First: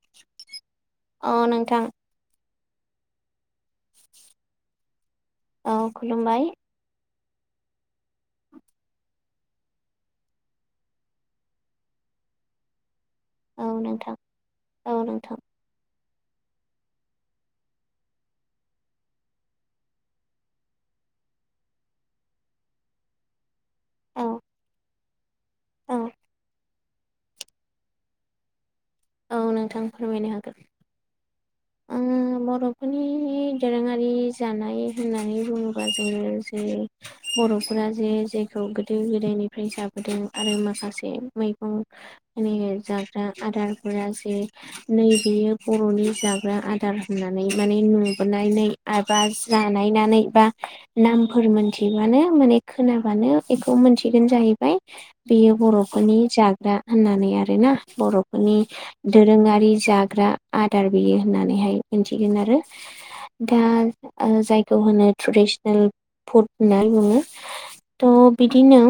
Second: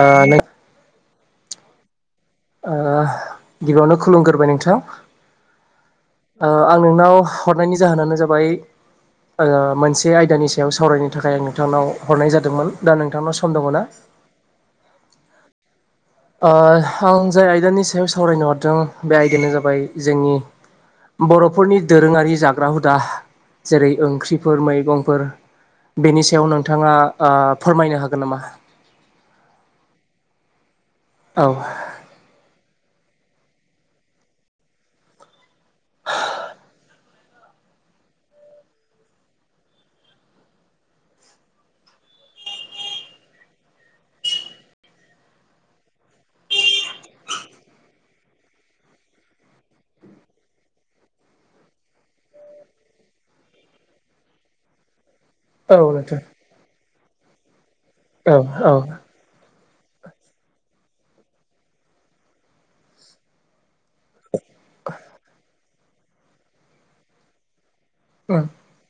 आ नों अ नोंथां ओ गिबियावनो खुलुमग्रोबाय नोंथां औ खुलुमबाय ओ आं नोंनाव हरनायनि जाहोनानो जाबाय ओ मोनसे आयदानि सायाव सावरायनो थाखाय आं नोंथांनाव हरनाय जादोंमोन दा नों थाङा सम औ दङना नोंथां औ नोंथां ओ आं जाय आयदानि सायाव सावरायनो हरदों बे आयदायानो जाबाय जोंनि बर'फोरनि दोरोङारि जाग्रा हुदा जेरै औ ओंख्रिफोर मैगं फोर औ बेनि सायाव नोंथाङा आ फोरमायनो हागोन नामा औ नोंथां फोरमायनो हागोन औ ओ बरफोरनि दोरोङारि जानाय होननानै बुङोबा जोङो जे बर'फोरा जे जेखौ गोदो गोदायनिफ्राय जाबोदों आरो माखासे मैगं माने जाग्रा आदारफोरा जे नै बेयो बर'नि जाग्रा ग्रा आदार होनानै माने नुबोनानै बा जानायनानै बा नामफोर मोनथिबानो माने खोनाबानो बेखौ मोनथिगोन जाहैबाय बेयो औ बर'फोरनि नोंथां जाग्रा होननानै आरोना औ बर'फोरनि औ दोरोङारि। जाग्रा आदार बियो होननानैहाय मिथिगोन आरो दा ओ जायखौ होनो ट्रेडिसनेल फुड होननानै बुङो। थ' बिदिनो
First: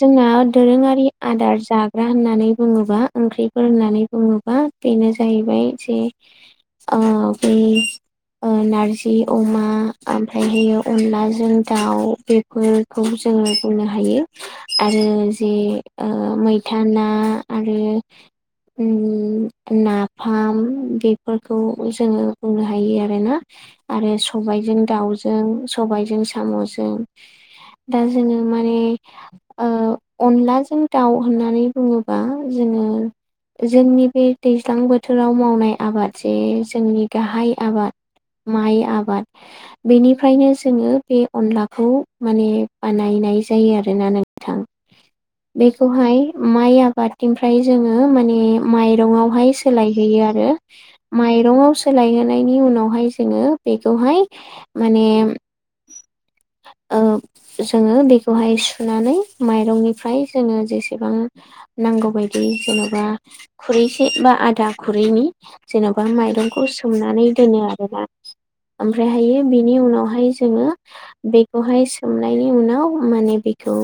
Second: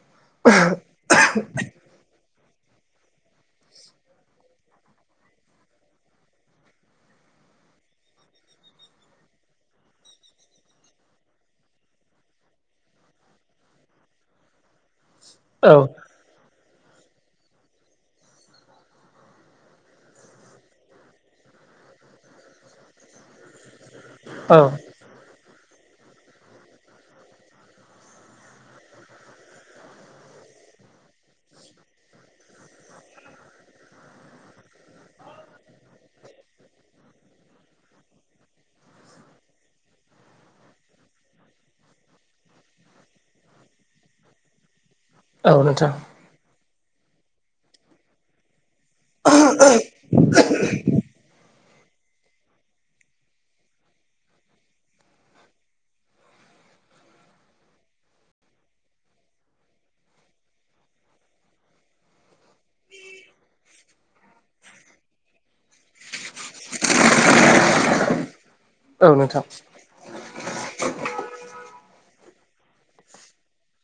जोंना दोरोङारि आदार जाग्रा होननानै बुङोबा ओंख्रिफोर होननानै बुङोबा बेनो जाहै बाय ज आ बे [unintelligible] ओ नारजि अमा ओमफ्राय अनलाजों दाउ बेफोरखौ जों जोङो बुंनो हायो आरो जि औ ओ मैथा ना आरो उम ना फाम बेफोरखौ जोङो बुंनो हायो आरो ना आरो औ सबायाइजों दाउजों सबायाइजों साम'जों दा जोङो माने ओ अनलाजों दाउ होननानै बुङोबा जों ओ जोंनि बे दैज्लां बोथोर बोराव मावनाय आबाद जे जोंनि गाहाय आबाद माइ आबाद बेनिफ्रायनो जोङो बे अनलाखौ माने बानाय बनाय जायो आरोना नोंथां। औ नोंथां बेखौहाय माइ आबादनिफ्राय जोङो माने माइरङावहाय सोलाय होयो आरो मायरङाव सोलायहोनायनि उनावहाय जोङो बेखौहाय माने ओ जोङो बेखौहाय सुनानै माइरंनिफ्राय जोङो जेसेबां नांगौ बायदि जेन'बा खुरैसे बा आ दा खुरैनि जेन'बा माइरंखौ सोमनानै दोनो आरोना औ ओमफ्रायहायो नोंथां बेनि उनावहाय जोङो बेखौहाय सोमनायनि उनाव बेखौ माने बेखौ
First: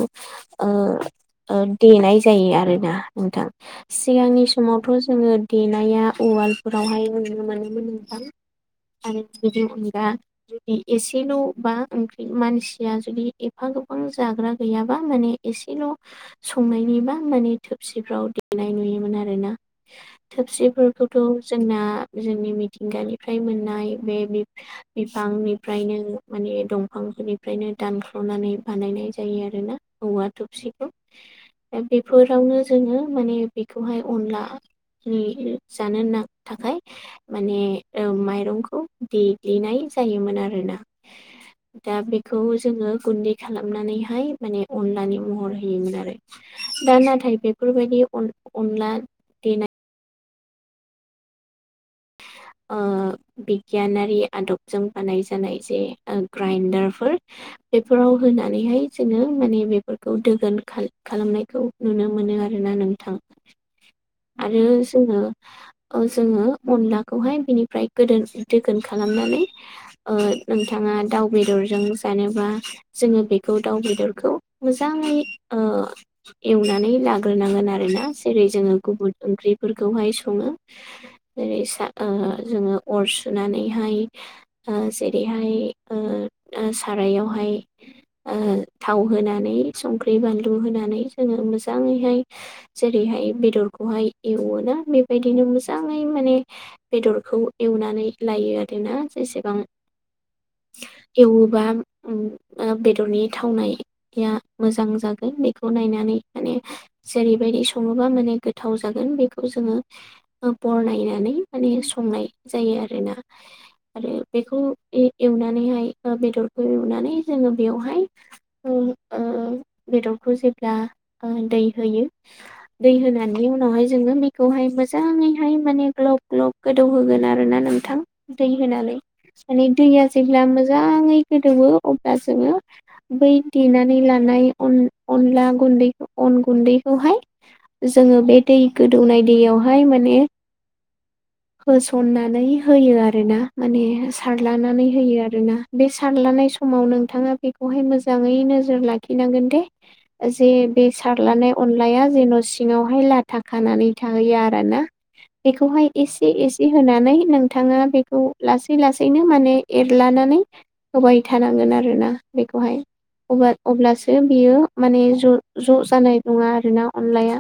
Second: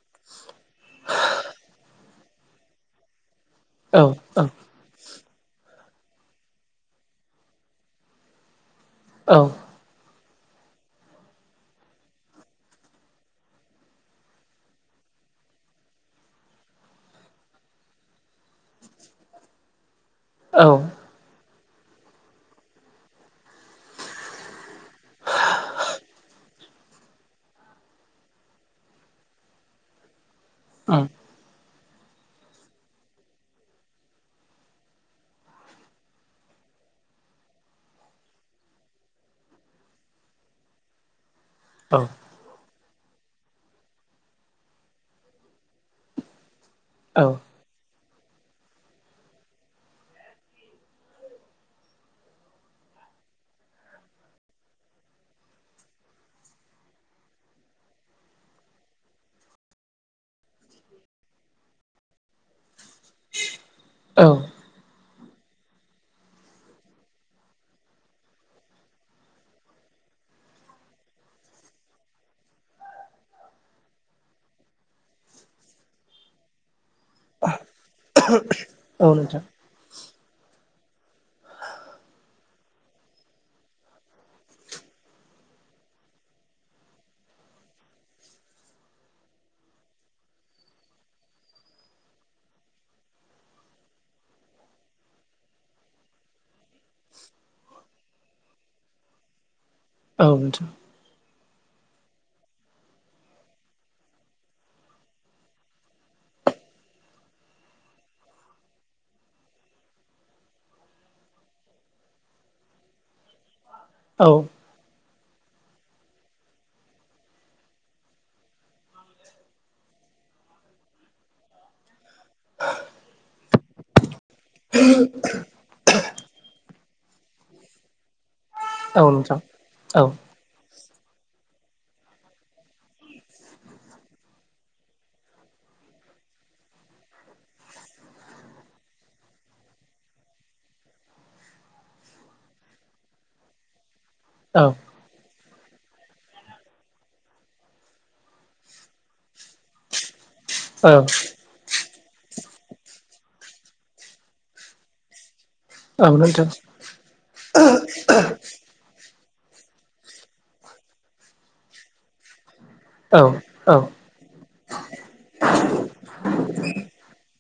ओओ देनाय जायो आरोना नोंथां औ सिगांनि औ समावथ' जोङो देनाया उवालफोरावहाय नुनो मोनोमोन नोंथां आरो औ बेनिअनगा जुदि एसेल' बा ओंख्रि मानसिया जुदि एफा गोबां जाग्रा गैयाबा माने एसेल' संनायनिबा माने थोरसिफ्राव देनाय नुयोमोन आरोना औ उम थोफसिफोरखौथ' जोंना जोंनि मिथिंगानिफ्राय मोननाय बे बिफांनिफ्रायनो दंफांफोरनिफ्रायनो दानख्ल'नानै बानायनाय जायो आरो ना औवा थबसिखौ बेफोरावनो जोङो माने बेखौहाय अनला जानो न- थाखाय माने ओ- माइरंखौ देग्लिनाय जायोमोन आरोना दा- औ बेखौ जोङो गुन्दै खालामनानैहाय माने अनलानि महर होयोमोन आरो। दा- औ नाथाय बेफोरबायदि अन- अनला दे ओ- बिगियानारि आदबजों बानायजानाय जे ग्राइन्डारफोर बेफोराव होनानैहाय जोङो माने बेफोरखौ दोगोन खा खालामनायखौ नुनो मोनो आरैना नोंथां औ आरो जो ओ- जोङो अला खौहाय बिनिफ्राय गोदोन- दोगोन खालामनानै ओ नोंथाङा दाउ बेदरजों गानोबा जोङो बेखौ दाउ बेदरखौ मोजाङै ओ एवनानै जाग्रोनांगोन आरोना जेरै जोङो गुबुर औ नोंथां ओंख्रिफोरखौहाय सङो जेरै आ जोङो अर सुनानैहाय ओ जेरैहाय ओ ओ सारायावहाय [inaudible] ओं थाव होनानै संख्रि बानलु होनानै जोङो मोजाङैहाय जेरैहाय हाय- बेदरखौहाय एवोना बेबायदिनो मोजाङै माने बेदरखौ एवनानै लायो आरोना जेसेबां औे बाम उम ओ बेदरनि थावनाया मोजां जागोन बेखौ नायनानै माने जेरै बेबायदि सङोबा माने गोथाव जागोन बेखौ जोङो बरनायनानै माने संनाय जायो आरोना आरो औ बेखौ एवनानैहाय ओ बेदरखौ एवनानै जोङो बेयावहाय ओ ओ बेदर बेखौ जेब्ला ओ दै होयो दै होननि उनावहाय जोङो बेखौहाय मोजां होनानै हाय मानि ग्लब ग्लब गोदौ होगोन आरोना नोंथां दै होनानै औ नोंथां माने औ दैया जेब्ला मोजाङै गोदौवो अब्ला जोङो बै देनानै लानाय अन अनला गुन्दै अन गुन्दैखौहाय जोङो बे दै गोदौनाय दैयावहाय माने होसननानै होयो आरो ना माने औ सारलानानै होयो। आरोना बे सारलानाय समाव नोंथाङा बेखौहाय मोजाङै नोजोर लाखिनांगोन दे। जे बे औ सारलानाय अनलाया जेन' सिङावहाय लाथा खानानै थाहैयो आरोना बेखौ औ एसे नोंथां एसे होनानै नोंथाङा बेखौ लासै लासै नो माने एरलानानै होबाय थानांगोन आरोना बे खौहाय औ अबा औ अब्लासो बियो माने ज' ज' जानाय नङा आरोना अनलाया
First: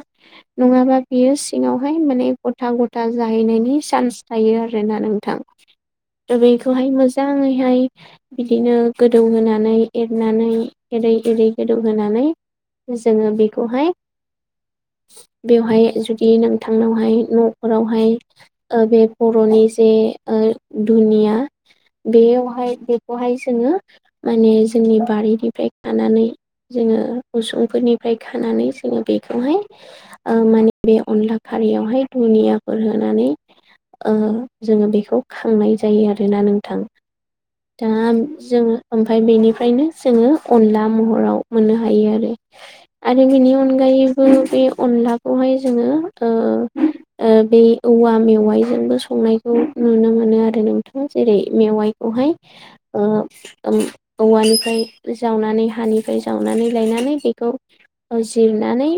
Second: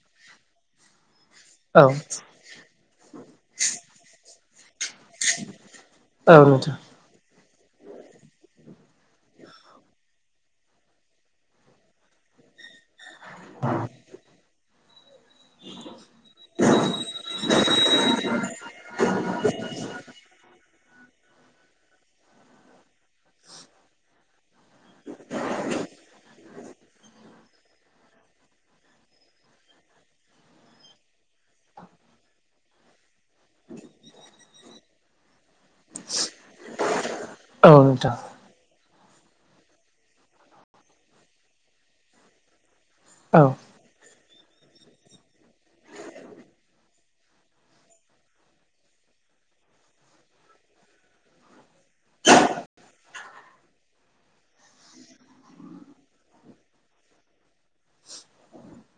नङाबा बियो औ सिङावहाय माने गथा गथा जाहैनायनि सान्स थायो आरोना नोंथां। नोंथां बेखौहाय मोजां मोजाङैहाय बिदिनो गोदौ होनानै एरनानै एरै एरै गोदौ होनानै जोङो बेखौहाय बेवहाय जुदि नोंथांनावहाय न'फोराव बेहाय ओ बे बर'नि जे ओ दुनिया बेयावहाय बेखौहाय जोङो माने जोंनि बारिनिफ्राय खानानै जोङो उसुंफोरनिफ्राय खानानै जोङो बेखौहाय ओ माने बे अनला हारियावहाय दुनिया फोरहोनानै ओ जोङो बेखौ खांनाय जायो आरोना नोंथां। औ दा नोंथां जोङो ओमफाय बेनिफ्रायनो जोङो अनला महराव मोननो हायो आरो आरो बेनि औ अनगायै बो बे अनलाखौहाय जोङो ओ ओ बे औवा मेवाइजोंबो संनायखौ नुनो मोनो आरो नोंथां जेरै मेवाइखौहाय ओ औ औवानिफ्राय जावनानै हानिफ्राय जावनानै लायनानै बेखौ जिरनानै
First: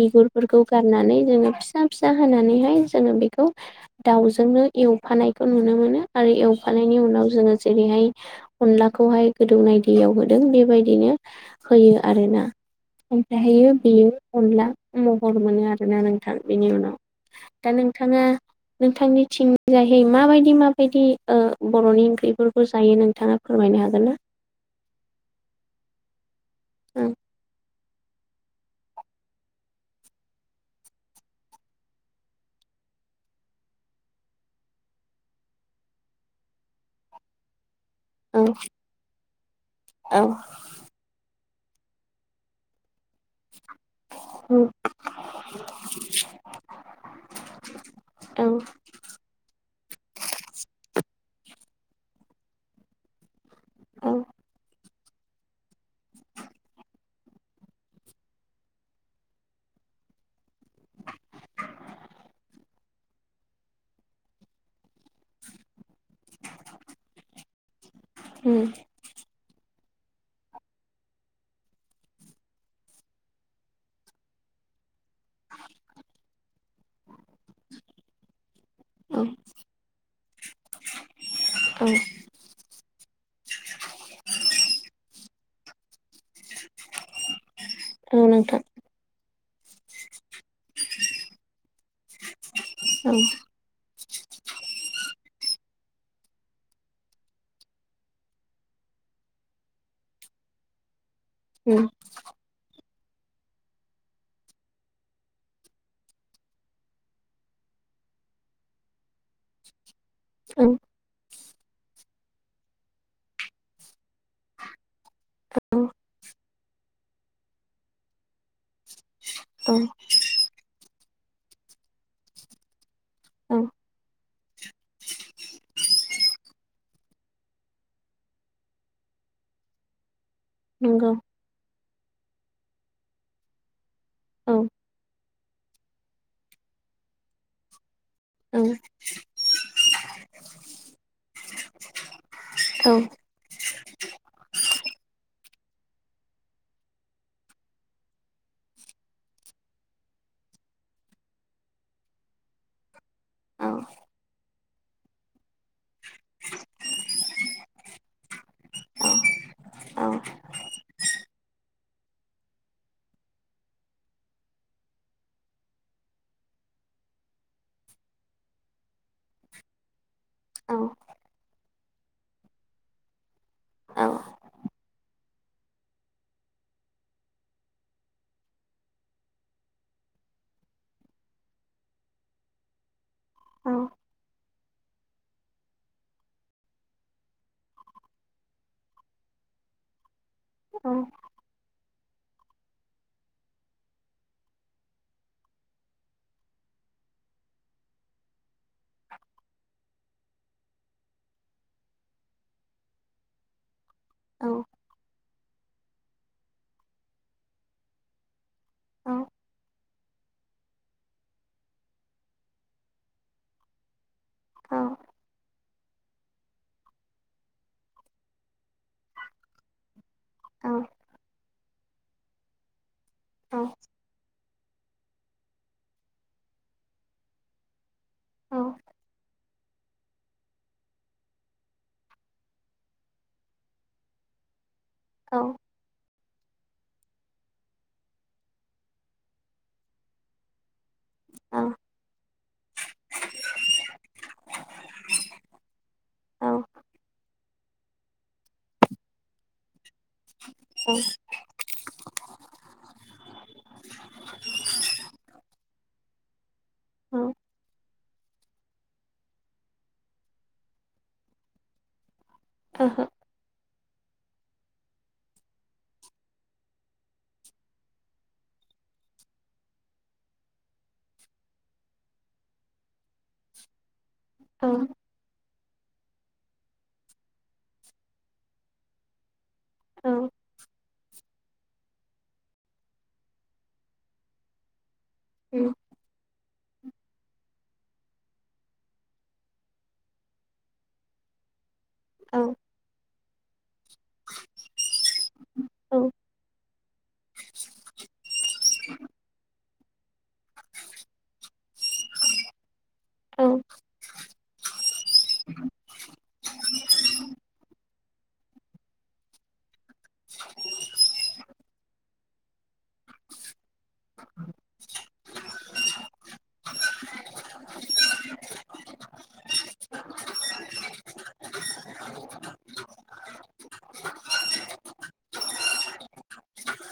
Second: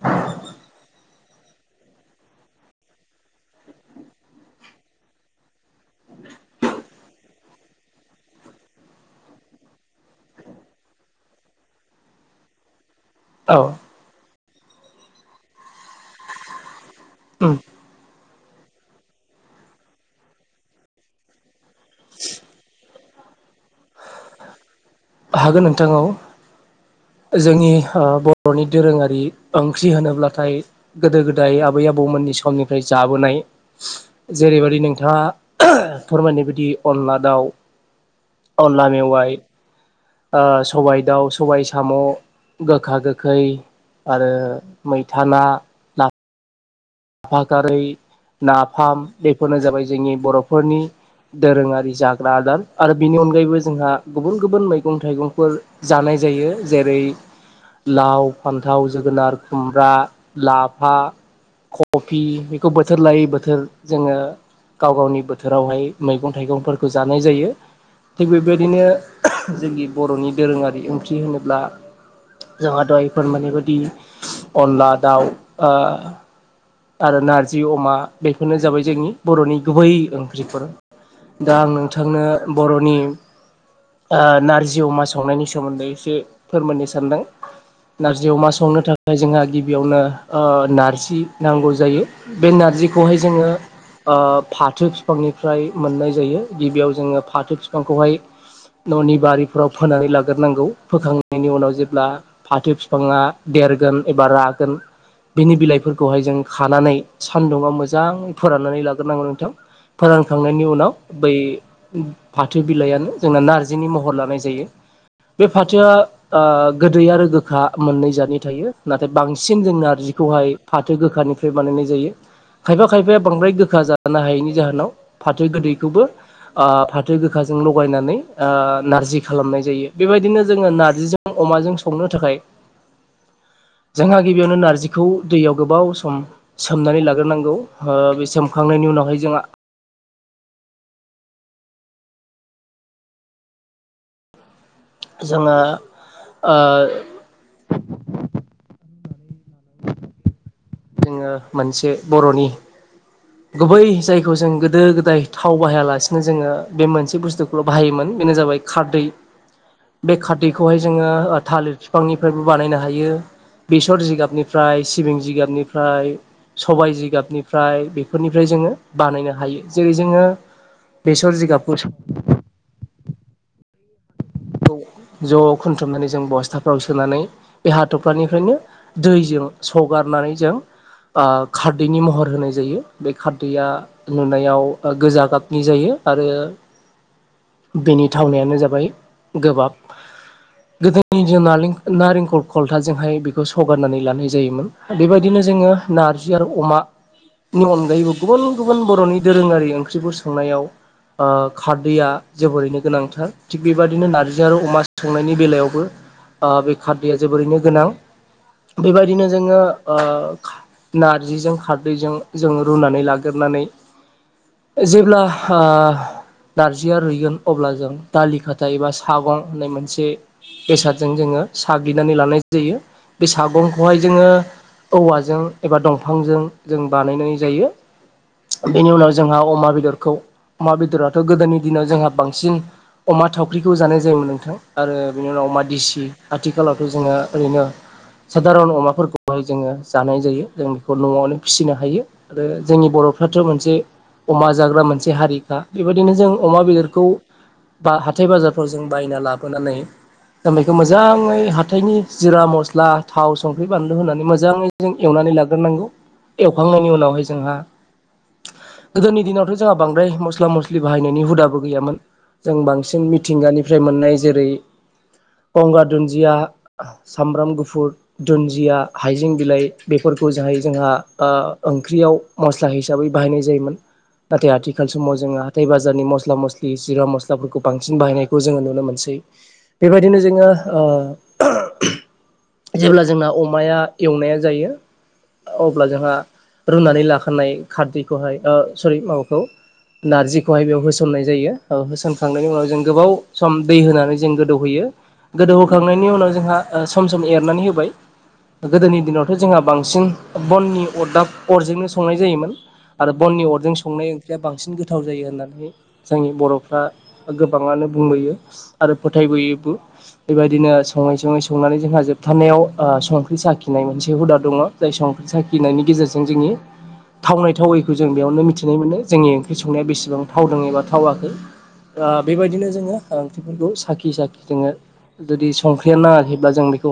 बिगुरफोरखौ गारनानै जोङो फिसा फिसा होनानैहाय जोङो बेखौ दाउजोंनो एवफानायखौ नुनो मोनो आरो एवफानायनि उनाव जोङो जेरैहाय अनलाखौहाय गोदौनाय दैयाव होदों बेबायदिनो होयो आरोना। औ ओमफ्रायहायो बेयो अनला महर मोनो आरोना नोंथां बेनि उनाव उम दा नोंथाङा नोंथांनि थिंनिजायहै माबायदि माबायदि बर'नि ओंख्रिफोरखौ जायो नोंथाङा फोरमाय मायनो हागोन ना? हागोन नोंथां औ जोंनि बर'नि दोरोङारि ओंख्रि होनोब्लाथाय गोदो गोदाय आबै आबौमोननि समनिफ्राय जा लाबोनाय जेरैबायाददि नोंथाङा फोरमायनाय बायदि अनला दाउ अनला मेवाइ औ सबाय दाउ स सबाय साम' गोखा गोखै आरो मैथा ना आफफा खारै औ नाफाम बेफोरनो जाबाय जोंनि बर'फोरनि दोरोङारि जाग्रा आदार आरो बिनि अनगायैबो जोंहा औ गुबुन गुबुन मै मैगं थाइगंफोर जानाय जायो। जेरै लाव फान्थाव जोगोनार खुमब्रा लाफा। कफि बेखौ बोथोर लायै बोथोर जोङो गाव गावनि बोथोरावहाय मैगं थाइगंफोरखौ जानाय जायो थिग उम बेबायदिनो जोंनि बर'नि दोरोङारि ओंख्रि होनोब्ला जोंहााथ'इफोर माने बायदि अनला दाउ। आरो नारजि अमा बे बे फोरनो जाबाय जोंनि औ बर'नि गुबै ओंख्रिफोर दा आं औ नोंथांनो बर'नि नारजि अमा सावनायनि सोमोन्दै एसे फोरमायनो सानदों। औ नारजि अमा नोंथां संनो थाखाय जोंहा गिबियावनो नारजि नांगौ जायो। बे औ नारजिखौहाय जोङो फाथो बिफांनिफ्राय मोननाय जायो गिबियाव जोङो फाथो बिफांखौहाय न'नि बारिफोराव फोनानै लाग्रोनांगौ फोखाङो नि उनाव उम जेब्ला फाथो बिफाङा देरगोन एबा रागोन बिनि बिलाइ खौहाय जों खानानै सानदुंङा मोजां फोराननानै लाग्रोनांगौ नोंथां। औ फोरानखांनायनि उनाव बै फाथो बिलाइानो जोंना नारजिनि महर लानाय जायो। बे औ फाथोआ गोदै आरो गोखा मोननै जानि थायो नाथाय बांसिन औ जों नारजिखौहाय फाथो गोखानिफ्राय बानायनाय जायो खायफा खायफाया बांद्राय औ गोखा जानो हायैनि जाहोनाव फाथो गोदैखौबो फाथो गोखाजों लगायनानै नारजि खालामनाय जायो बेबायदिनो जोङो नंगौ नारजिजों अमाजों संनो थाखाय जोंहा औ गिबियावनो नारजिखौ दैयाव गोबाव सम सोमनानै लाग्रोनांगौ। बे औ सोमखांनायनि उनावहाय जोंहा औ जोङो ओ जोङो मोनसे बर'नि औ गुबै जायखौ जों दो गोदाय थाव बाहायालासिनो जोङो बे मोनसे बुस्थुखौल' बाहायोमोन बेनो जाबाय खारदै औ औ बे खारदैखौहाय जोङो थालिर बिफांनिफ्रायबो बानायनो हायो। बेसर जिगाबनिफ्राय सिबिं जिगाबनिफ्राय सबाय जिगाबनिफ्राय बे फोरनिफ्राय जोङो बानायनो हायो जेरै जोङो औ बेसर जिगाब [unintelligible] औ ज' खुथुमनानै जों बस्थाफ्राव सोनानै बे हाथरफनिफ्रायनो दैजों सग बारनानै जों खारदैनि महर होनाय जायो बे खारदैया औ नुनायाव गोजा गाबनि जायो आरो। बेनि थावनायानो जाबाय गोबाब। औ गोबाब मेजेमारि नारेंखौ खलथाजोंहाय बेखौ सगारनानै लानाय जायोमोन बेबायदिनो जोङो नारजि आरो अमा नि अनगायैबो गुबुन गुबुन बर'नि दोरोङारि ओंख्रिफोर संनायाव खारदैया जोबोरैनो गोनांथार थिग बेबायदिनो नारजि आरो अमा संनायनि बेलायावबो बे खारदैया जोबोरैनो गोनां। बेबायदिनो जोङो नारजिजों खारदैजों जों रुनानै लाग्रनानै जेब्ला नारजिया रुइगोन अब्ला जों दालि खाथि सागं होननाय मोनसे बेसादजों जोङो साग्लिनानै लानाय जायो। बे सागंखौहाय जोङो औवाजों एबा दंफांजों जों बानायनाय जायो। बेनि उनाव जोंहा अमा बेदरखौ अमा बेदराथ' गोदोनि दिनाव जोंहा बांसिन अमा थावख्रिखौ जानाय जायोमोन नोंथां आरो बिनि उनाव अमा देसि आथिखालावथ' जोङो ओरैनो सादारन अमाफोरखौहाय जोङो जानाय जायो जों बेखौ न'आवनो फिसिनो हायो आरो जोंनि बर'फ्राथ' मोनसे अमा जाग्रा मोनसे हारिखा, बेबायदिनो औ जों ओहो औ अमा बेदरखौ बा हाथाय बाजार फोराव जों बायना लाबोनानै दा बेखौ उम मोजाङै हाथाइनि जिरा, मस्ला, थाव, संख्रि, बानलु होनानै मोजाङै जों एवनानै लाग्रोनांगौ। एवखांनायनि औ उनावहाय जोंहा गोदोनि दिनावथ' जोंहा बांद्राय मस्ला मस्लि बाहायनायनि हुदाबो गैयामोन। जों औ बांसिन मिथिंगानिफ्राय मोननाय जेरै गंगार दुन्दिया, सामब्राम गुफुर, दुन्दिया, हाइजें बिलाइ बेफोर खौ जोंहा ओंख्रियाव मस्ला हिसाबै बाहायनाय जायोमोन। नाथाय आथिखाल समाव जोङो हाथाय बाजारनि मस्ला मस्लि जिरा मस्लाफोरखौ बां सिन बाहायनायखौ जोङो नुनो मोनसै, बेबायदिनो जोङो ओ जेब्ला जोंना अमाया एवनाया जायो अब्ला जोंहा रुनानै लाखानाय खारदैखौहाय ओ सरि माबाखौ नारजिखौहाय बेयाव होसननाय जायो, ओ होसनखांनायनि उनाव जों गोबाव सम दै होनानै जों गोदौहोयो। गोदौहोखांनायनि उनाव जोंहा सम सम एरनानै होबाय। गोदोनि दिनावथ' जोंहा बांसिन बननि अरदाब अरजोंनो संनाय जायोमोन आरो बननि अरजों संनाय ओंख्रिया बांसिन गोथाव जायो होननानै जोंनि बर'फ्रा गोबाङानो बुंबोयो आरो फोथायबोयोबो बेबायदिनो सङै सङै संनानै जोंहा जोब थारनायाव संख्रि साखिनाय मोनसे हुदा दङ जाय संख्रि साखिनायनि गेजेरजों जोंनि थावनाय थावैखौ जों बेयावनो मिथिनो मोनो जोंनि ओंख्रि संनाया बेसेबां थावदों एबा थावाखै। दा बेबायदिनो जोङो ओ ओंख्रिफोरखौ साखि साखि जोङो जुदि संख्रियानो नाङाखैब्ला जों बेखौ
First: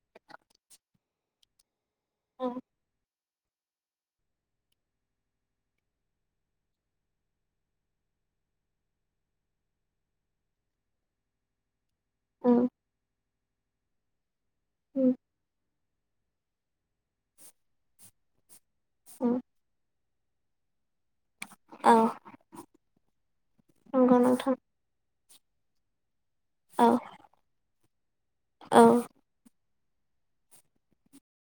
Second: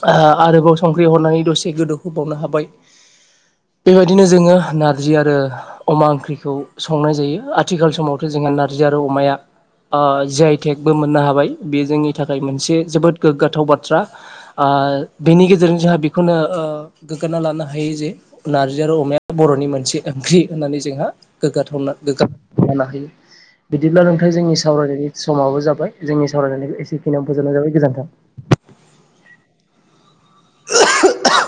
[unintelligible] आरोबाव संख्रि हरनानै दसे गोदौहोबावनो औ हाबाय। बेबायदिनो जोङो नारजि आरो अमा ओंख्रिखौ संनाय जायो। आथिखाल समावथ' जोंहा नार जि आरो अमाया जि आइ टेकबो मोननो हाबाय बे जोंनि थाखाय औ मोनसे जोबोद गोग्गाथाव बाथ्रा। ओ औ बेनि गेजेरजों जोंहा बेखौनो ओ गोगाना लानो हायो जे नारजि आरो अमाया बर'नि मोनसे ओंख्रि होननानै जोंहा गोग्गाथावना गोग्गानो हायो। बिदिब्ला नोंथां जोंनि सावरायनायनि समाबो जाबाय। जोंनि सावरायनायखौ औ एसेखिनियाव फोजोबनाय जाबाय, गोजोन्थों। औ [unintelligible]